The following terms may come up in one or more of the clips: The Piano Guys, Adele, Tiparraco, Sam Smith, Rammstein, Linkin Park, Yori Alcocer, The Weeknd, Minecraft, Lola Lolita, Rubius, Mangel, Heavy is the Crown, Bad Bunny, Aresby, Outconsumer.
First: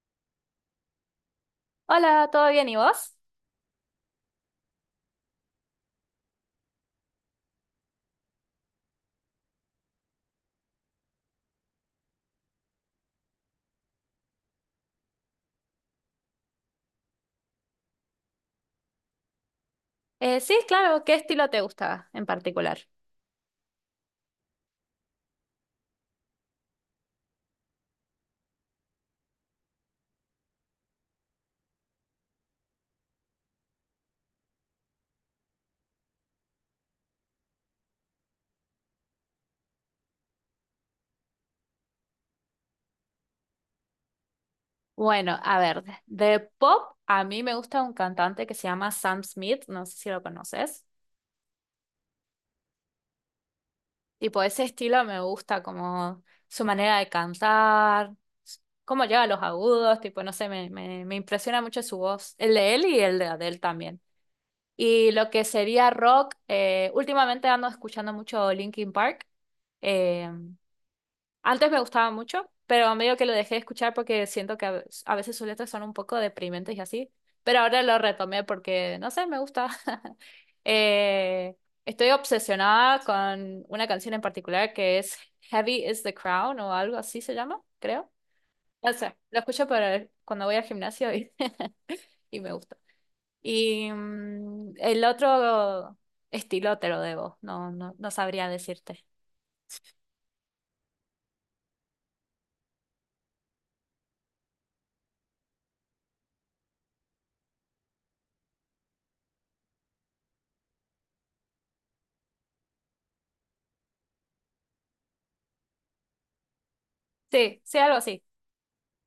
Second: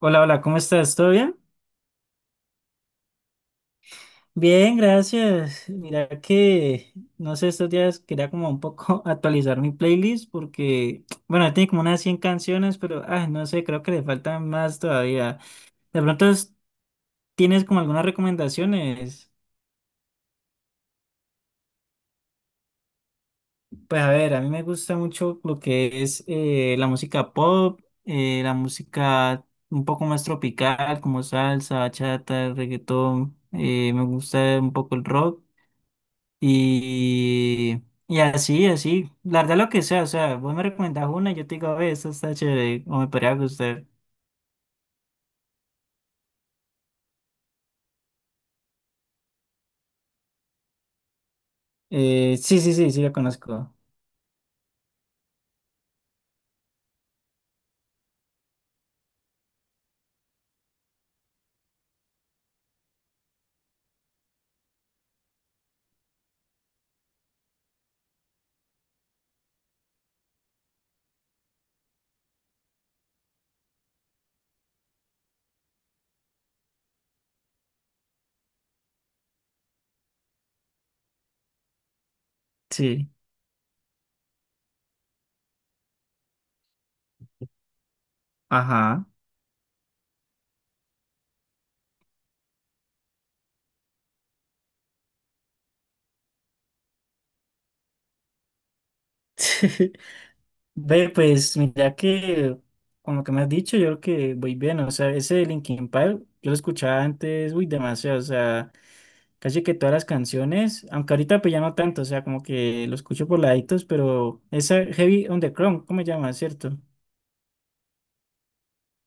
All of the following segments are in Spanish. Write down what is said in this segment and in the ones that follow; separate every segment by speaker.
Speaker 1: Hola, hola, ¿cómo estás? ¿Todo bien?
Speaker 2: Hola, ¿todo bien? ¿Y vos?
Speaker 1: Bien, gracias. Mira que, no sé, estos días quería como un poco actualizar mi playlist porque, bueno, tiene como unas 100 canciones, pero, no sé, creo que le faltan más todavía. De pronto, ¿tienes como algunas recomendaciones?
Speaker 2: Sí, claro, ¿qué estilo te gusta en particular?
Speaker 1: Pues a ver, a mí me gusta mucho lo que es la música pop, la música un poco más tropical, como salsa, bachata, reggaetón. Me gusta un poco el rock. Y así, así, la verdad lo que sea, o sea, vos me recomendás una y yo te digo, ve, esta está chévere, o me podría gustar.
Speaker 2: Bueno, a ver, de pop a mí me gusta un cantante que se llama Sam Smith, no sé si lo conoces.
Speaker 1: Sí, sí, sí, sí, la conozco.
Speaker 2: Tipo, ese estilo me gusta como su manera de cantar, s- cómo llega a los agudos, tipo, no sé, me impresiona mucho su voz, el de él y el de Adele también. Y lo que sería rock, últimamente ando escuchando mucho Linkin Park. eh, Antes me gustaba mucho, pero medio que lo dejé de escuchar porque siento que a veces sus letras son un poco deprimentes y así. Pero ahora lo retomé porque, no sé, me gusta. Eh, Estoy obsesionada
Speaker 1: Sí,
Speaker 2: con una canción en particular que es Heavy is the Crown o algo así se llama, creo. No
Speaker 1: ajá.
Speaker 2: sé, lo escucho para cuando voy al gimnasio y, y me gusta. Y el otro estilo te lo debo, no, no, no sabría decirte.
Speaker 1: Ve, pues mira que con lo que me has dicho, yo creo que voy bien, o sea, ese de Linkin Park, yo lo escuchaba antes, uy, demasiado, o sea, casi que todas las canciones, aunque ahorita pues ya no tanto, o sea, como que lo escucho por laditos, pero esa Heavy on the Chrome, ¿cómo se llama, cierto?
Speaker 2: Sí, sí, algo así.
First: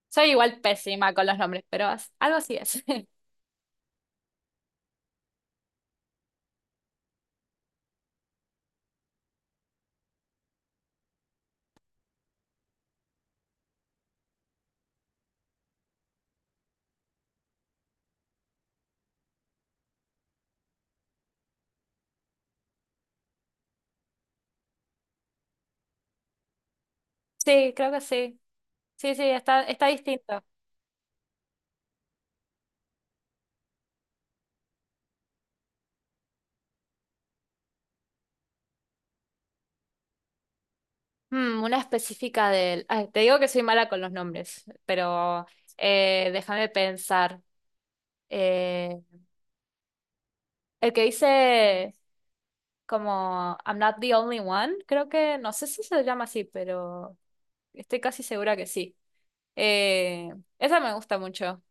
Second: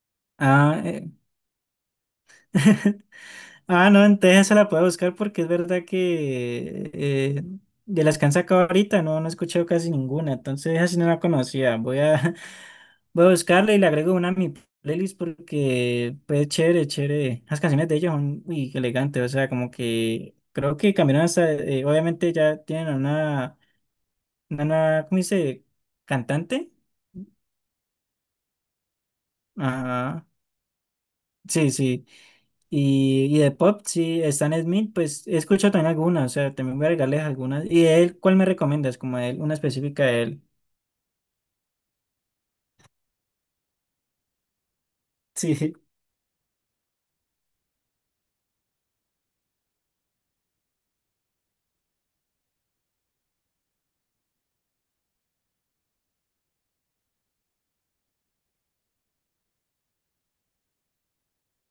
Speaker 2: Soy igual
Speaker 1: Ah, eh,
Speaker 2: pésima con los nombres, pero algo así es.
Speaker 1: Ah, no, entonces se la puedo buscar porque es verdad que de las que han sacado ahorita no, no he escuchado casi ninguna, entonces así no la conocía. Voy a, voy a buscarla y le agrego una a mi playlist porque pues chévere, chévere. Las canciones de ellos son muy elegantes, o sea, como que creo que cambiaron hasta, obviamente ya tienen una nueva, ¿cómo dice? Cantante.
Speaker 2: Sí, creo que sí. Sí, sí, está
Speaker 1: Ajá.
Speaker 2: distinto.
Speaker 1: Sí, sí. Y de pop, sí, Stan Smith, pues he escuchado también algunas, o sea, también voy a regalarles algunas. ¿Y de él, cuál me recomiendas? Como de él, una específica de él.
Speaker 2: Una específica del... Ay, te digo que soy mala con los nombres, pero
Speaker 1: Sí,
Speaker 2: déjame pensar. Eh, el que dice como I'm not the only one, creo que, no sé si se llama así, pero estoy casi segura que sí. Eh, Esa me gusta mucho,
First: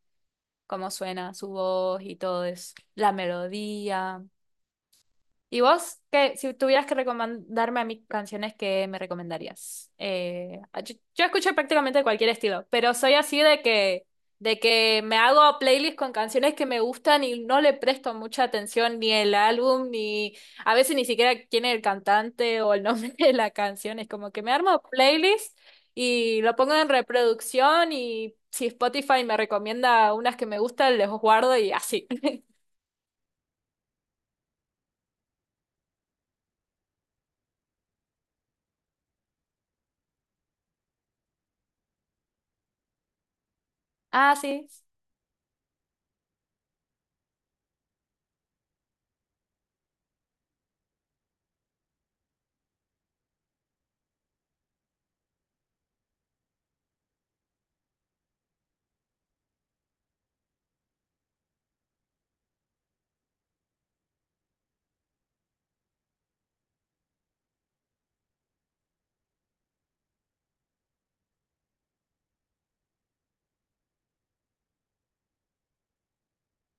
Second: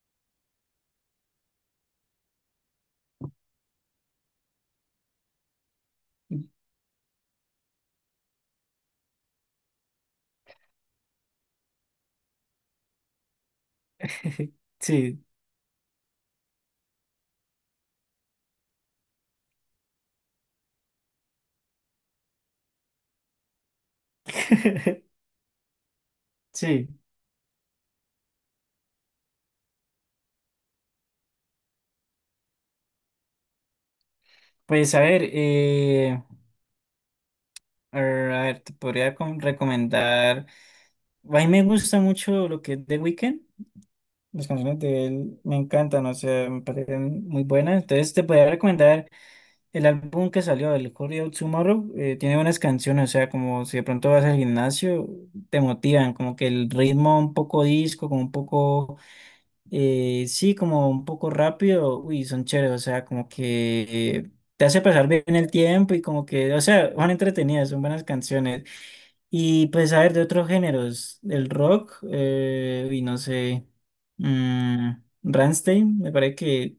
Speaker 2: cómo suena su voz y todo es la melodía. ¿Y vos, qué, si tuvieras que recomendarme a mí canciones, qué me recomendarías? Yo escucho prácticamente cualquier estilo, pero soy así de que me
Speaker 1: sí,
Speaker 2: hago playlists con canciones que me gustan y no le presto mucha atención ni el álbum, ni a veces ni siquiera quién es el cantante o el nombre de la canción. Es como que me armo playlist y lo pongo en
Speaker 1: sí.
Speaker 2: reproducción y si Spotify me recomienda unas que me gustan, les guardo y así.
Speaker 1: Pues a ver, te podría recomendar. A mí me gusta mucho lo que es The Weeknd.
Speaker 2: Ah,
Speaker 1: Las
Speaker 2: sí.
Speaker 1: canciones de él me encantan, o sea, me parecen muy buenas. Entonces te podría recomendar. El álbum que salió, el Hurry Up Tomorrow, tiene buenas canciones, o sea, como si de pronto vas al gimnasio, te motivan, como que el ritmo un poco disco, como un poco, sí, como un poco rápido, uy, son chéveres, o sea, como que eh, te hace pasar bien el tiempo y como que, o sea, son entretenidas, son buenas canciones. Y pues, a ver, de otros géneros, el rock, y no sé, mm, Rammstein, me parece que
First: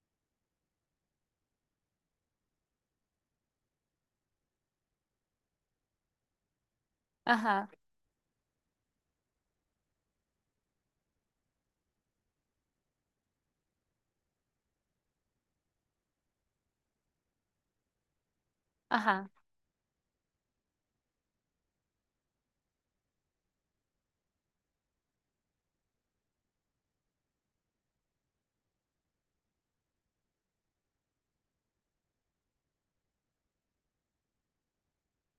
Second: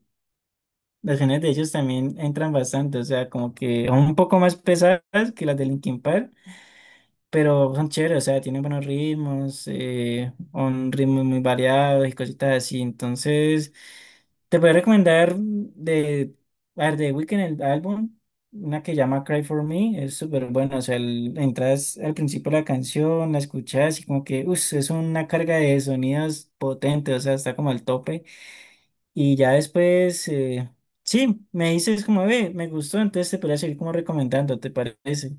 Speaker 1: las canciones de ellos también entran bastante, o sea, como que son un poco más pesadas que las de Linkin Park,
Speaker 2: Ajá,
Speaker 1: pero son chéveres, o sea, tienen buenos ritmos, un ritmo muy variado y cositas así. Entonces, te voy a recomendar de, a ver, de Weeknd el álbum, una que llama
Speaker 2: ajá.
Speaker 1: Cry For Me, es súper bueno, o sea, entras al principio de la canción, la escuchas y como que, uff, es una carga de sonidos potente, o sea, está como al tope. Y ya después, sí, me dices como, ve, me gustó, entonces te podría seguir como recomendando, ¿te parece?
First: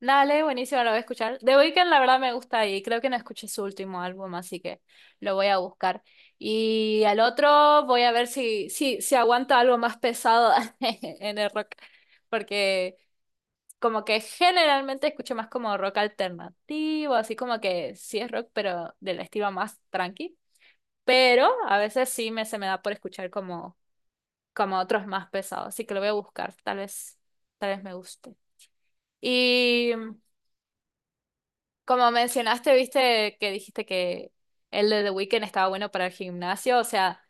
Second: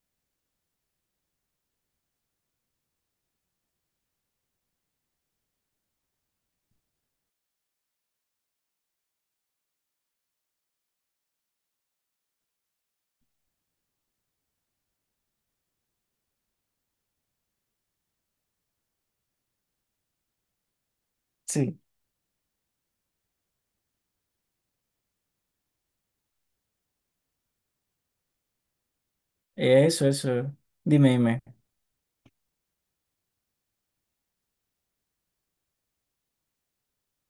Speaker 2: Dale, buenísimo, lo voy a escuchar. The Weeknd, la verdad, me gusta y creo que no escuché su último álbum, así que lo voy a buscar. Y al otro voy a ver si aguanta algo más pesado en el rock, porque como que generalmente escucho más como rock alternativo, así como que sí es rock, pero del estilo más tranqui. Pero a
Speaker 1: Sí.
Speaker 2: veces sí me, se me da por escuchar como, como otros más pesados, así que lo voy a buscar, tal vez me guste. Y
Speaker 1: Eso, eso. Dime, dime.
Speaker 2: como mencionaste, viste que dijiste que el de The Weeknd estaba bueno para el gimnasio, o sea,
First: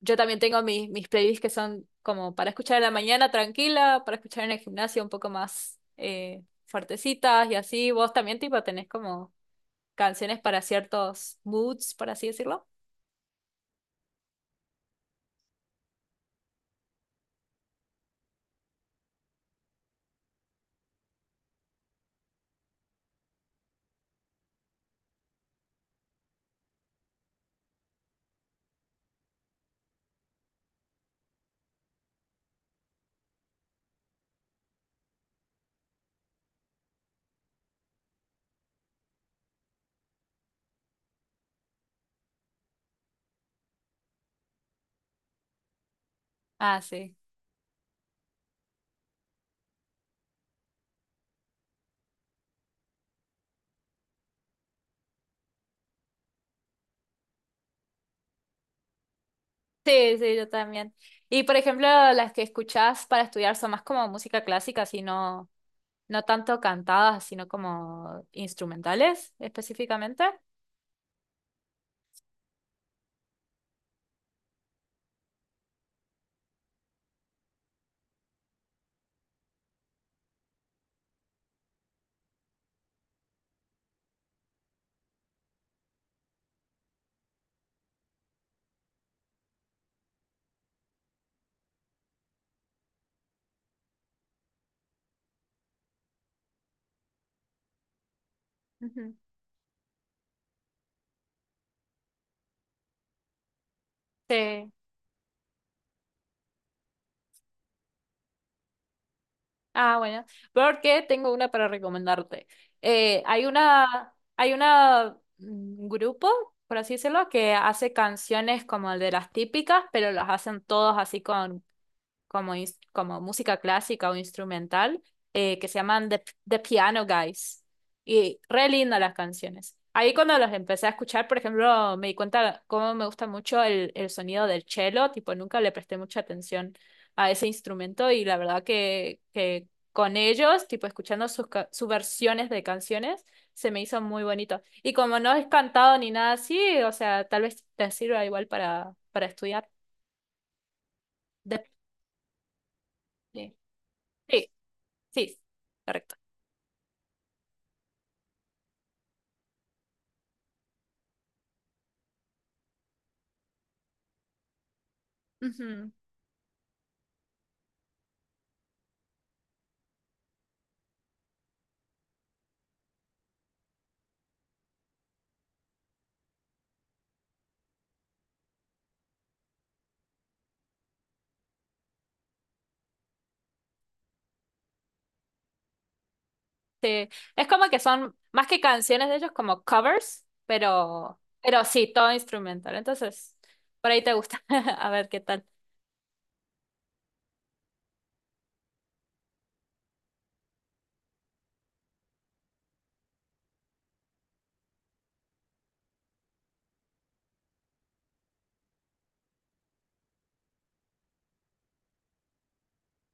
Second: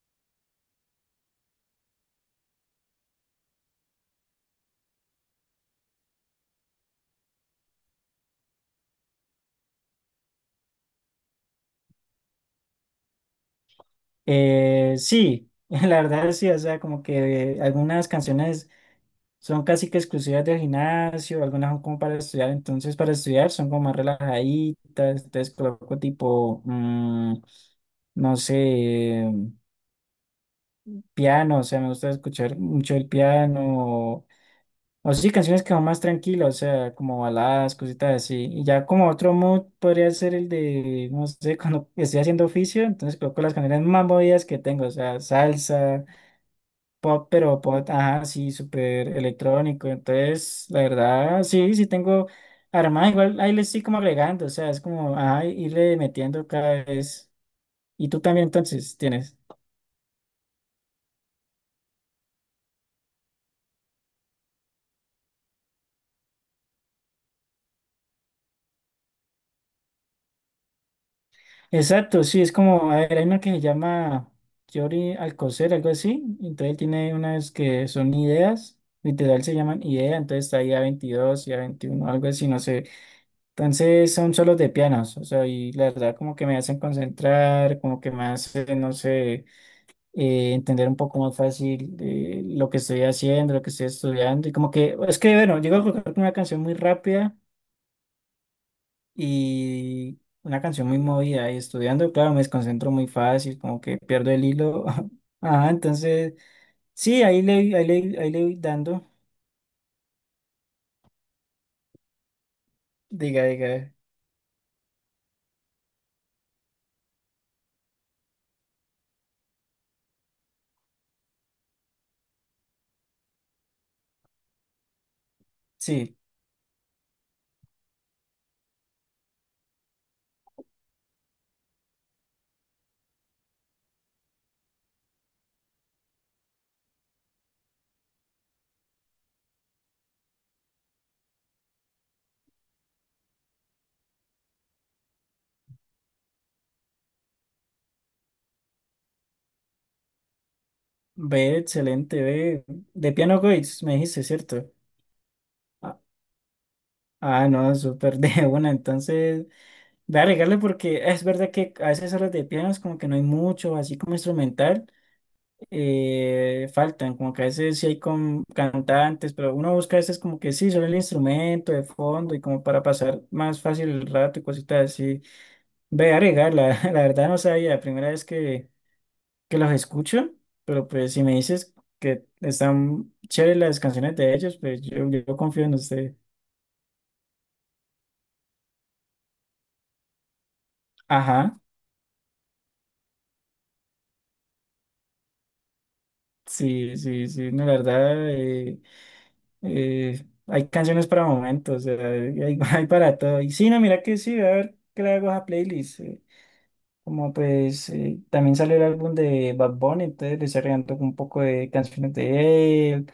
Speaker 2: yo también tengo mis playlists que son como para escuchar en la mañana tranquila, para escuchar en el gimnasio un poco más fuertecitas y así. ¿Vos también tipo tenés como canciones para ciertos moods, por así decirlo?
Speaker 1: Sí, la verdad sí, o sea, como que algunas canciones son casi que exclusivas del gimnasio, algunas son como para estudiar, entonces para estudiar son como más relajaditas, entonces coloco tipo, no sé, piano, o sea, me gusta escuchar mucho el piano. O sí, canciones que son más tranquilas, o sea, como baladas, cositas así. Y ya como otro mood podría ser el de, no sé, cuando estoy haciendo oficio, entonces coloco las canciones más movidas que tengo, o sea, salsa,
Speaker 2: Ah, sí.
Speaker 1: pop, pero pop, ajá, sí, súper electrónico. Entonces, la verdad, sí, sí tengo armada, igual ahí le estoy como agregando, o sea, es como, ajá, irle metiendo cada vez. Y tú también entonces tienes.
Speaker 2: Sí, sí, yo también. Y por ejemplo, las que escuchás para estudiar son más como música clásica, sino no no tanto cantadas, sino como instrumentales específicamente.
Speaker 1: Exacto, sí, es como, a ver, hay una que se llama Yori Alcocer, algo así. Entonces él tiene unas que son ideas, literal se llaman idea, entonces está ahí a 22 y a 21, algo así, no sé. Entonces son solos de pianos, o sea, y la verdad como que me hacen concentrar, como que me hacen, no sé, entender un poco más fácil lo que estoy haciendo, lo que estoy estudiando. Y como que, es que, bueno, llego a colocar una canción muy rápida
Speaker 2: Ujú.
Speaker 1: y una canción muy movida y estudiando, claro, me desconcentro muy fácil, como que pierdo el
Speaker 2: Sí.
Speaker 1: hilo. Ajá, entonces, sí, ahí le, ahí le, ahí le voy dando.
Speaker 2: Ah, bueno. Porque tengo una para recomendarte.
Speaker 1: Diga,
Speaker 2: Hay
Speaker 1: diga,
Speaker 2: una, hay una grupo, por así decirlo, que hace canciones como de las típicas, pero las hacen todos así con como música clásica o instrumental, que se llaman
Speaker 1: sí,
Speaker 2: The Piano Guys. Y re lindas las canciones. Ahí cuando los empecé a escuchar, por ejemplo, me di cuenta cómo me gusta mucho el sonido del cello, tipo nunca le presté mucha atención a ese instrumento y la verdad que con ellos, tipo escuchando sus versiones de canciones, se me hizo muy bonito. Y como no es cantado ni nada así, o sea, tal vez te sirva igual para estudiar.
Speaker 1: ve,
Speaker 2: De-
Speaker 1: excelente, ve. De Piano
Speaker 2: Sí.
Speaker 1: Goiz, me dijiste,
Speaker 2: Sí.
Speaker 1: ¿cierto?
Speaker 2: Sí,
Speaker 1: Ah,
Speaker 2: correcto.
Speaker 1: no, súper de una, entonces, voy a regarle porque es verdad que a veces horas de piano es como que no hay mucho, así como instrumental.
Speaker 2: Ujú.
Speaker 1: Faltan, como que a veces sí hay con cantantes, pero uno busca a veces como que sí, solo el instrumento de fondo y como para pasar más fácil el rato y cositas así. Ve a agregar, la, la verdad no sabía, la primera vez que los escucho, pero pues si me dices que están chéveres las canciones de ellos, pues yo confío en usted.
Speaker 2: Sí, es como que son más que canciones de ellos, como covers,
Speaker 1: Ajá,
Speaker 2: pero sí, todo instrumental. Entonces, por ahí te gusta. A ver qué tal.
Speaker 1: sí, sí, sí, no, la verdad, hay canciones para momentos, o sea, hay, hay para todo. Y sí, no, mira que sí, a ver qué le hago a esa playlist. Como pues también salió el álbum de Bad Bunny, entonces le estoy regando un poco de canciones de él,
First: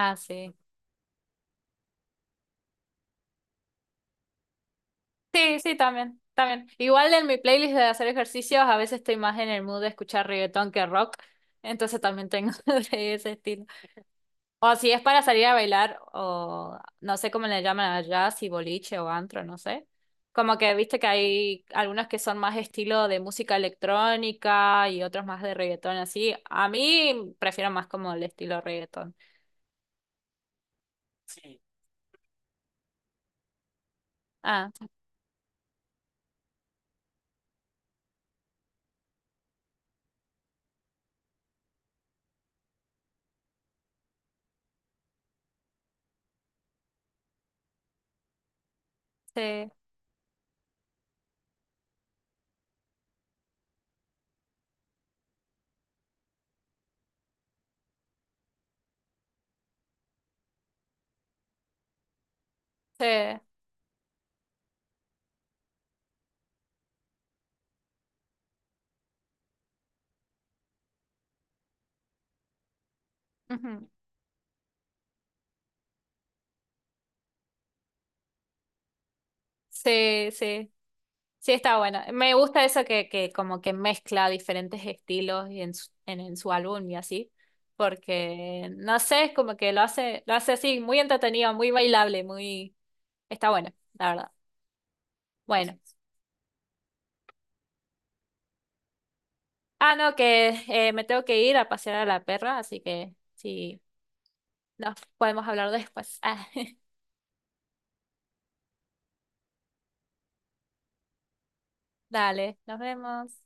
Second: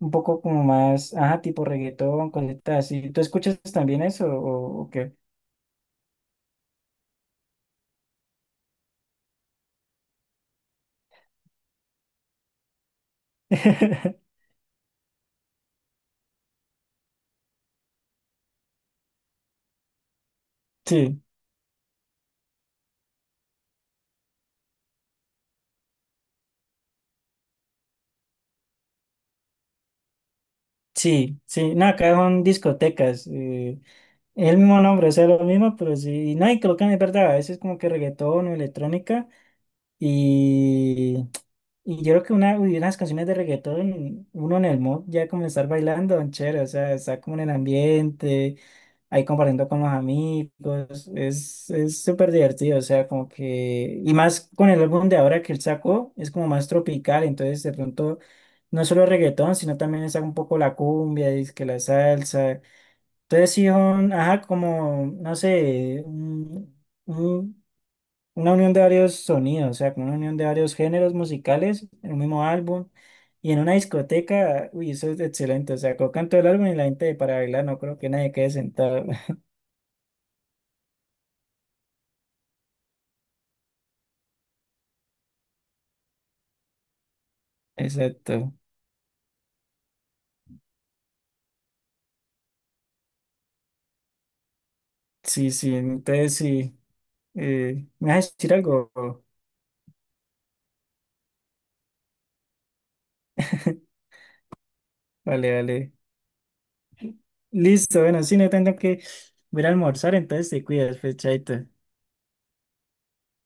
Speaker 1: un poco
Speaker 2: sí.
Speaker 1: como más, ajá, tipo reggaetón, cositas así. ¿Tú escuchas también eso o qué?
Speaker 2: Sí, sí, también, también. Igual en mi playlist de hacer ejercicios, a veces estoy más en el mood de escuchar reggaetón que rock. Entonces también tengo de ese estilo. O si es para salir a bailar, o no sé cómo le llaman allá, si boliche o antro, no sé. Como que viste que
Speaker 1: Sí,
Speaker 2: hay algunos que son más estilo de música electrónica y otros más de reggaetón, así. A mí prefiero más como el estilo reggaetón.
Speaker 1: sí, sí. No, acá son discotecas. Es el
Speaker 2: Ah,
Speaker 1: mismo nombre, o sea, lo mismo, pero sí. No, y creo que es verdad, a veces como que reggaetón o electrónica. Y, y yo creo que una, uy, unas canciones de reggaetón, uno en el mod ya como estar bailando, don chévere, o sea, está como en el ambiente. Ahí compartiendo
Speaker 2: sí,
Speaker 1: con los amigos, es súper divertido, o sea, como que, y más con el álbum de ahora que él sacó, es como más tropical, entonces de pronto no solo reggaetón, sino también saca un poco la cumbia, y que la salsa,
Speaker 2: sí.
Speaker 1: entonces sí, ajá, como, no sé, un- una unión de varios sonidos, o sea, como una unión de varios géneros musicales en un mismo álbum. Y en una
Speaker 2: Ujú.
Speaker 1: discoteca, uy, eso es excelente, o sea, colocan todo el álbum y la gente para bailar, no creo que nadie quede sentado.
Speaker 2: Sí, sí. Sí, está bueno. Me gusta eso que como que mezcla diferentes estilos y en su álbum y así.
Speaker 1: Exacto.
Speaker 2: Porque, no sé, es como que lo hace así, muy entretenido, muy bailable, muy... Está bueno, la verdad.
Speaker 1: Sí, sí,
Speaker 2: Bueno.
Speaker 1: entonces sí. ¿Me vas a decir algo?
Speaker 2: Ah, no, que me tengo que ir a pasear a la perra, así que sí, nos podemos
Speaker 1: Vale,
Speaker 2: hablar
Speaker 1: vale.
Speaker 2: después. Ah,
Speaker 1: Listo, bueno, sí, no tengo que ir a almorzar, entonces te cuidas, pues, chaito.
Speaker 2: dale, nos vemos.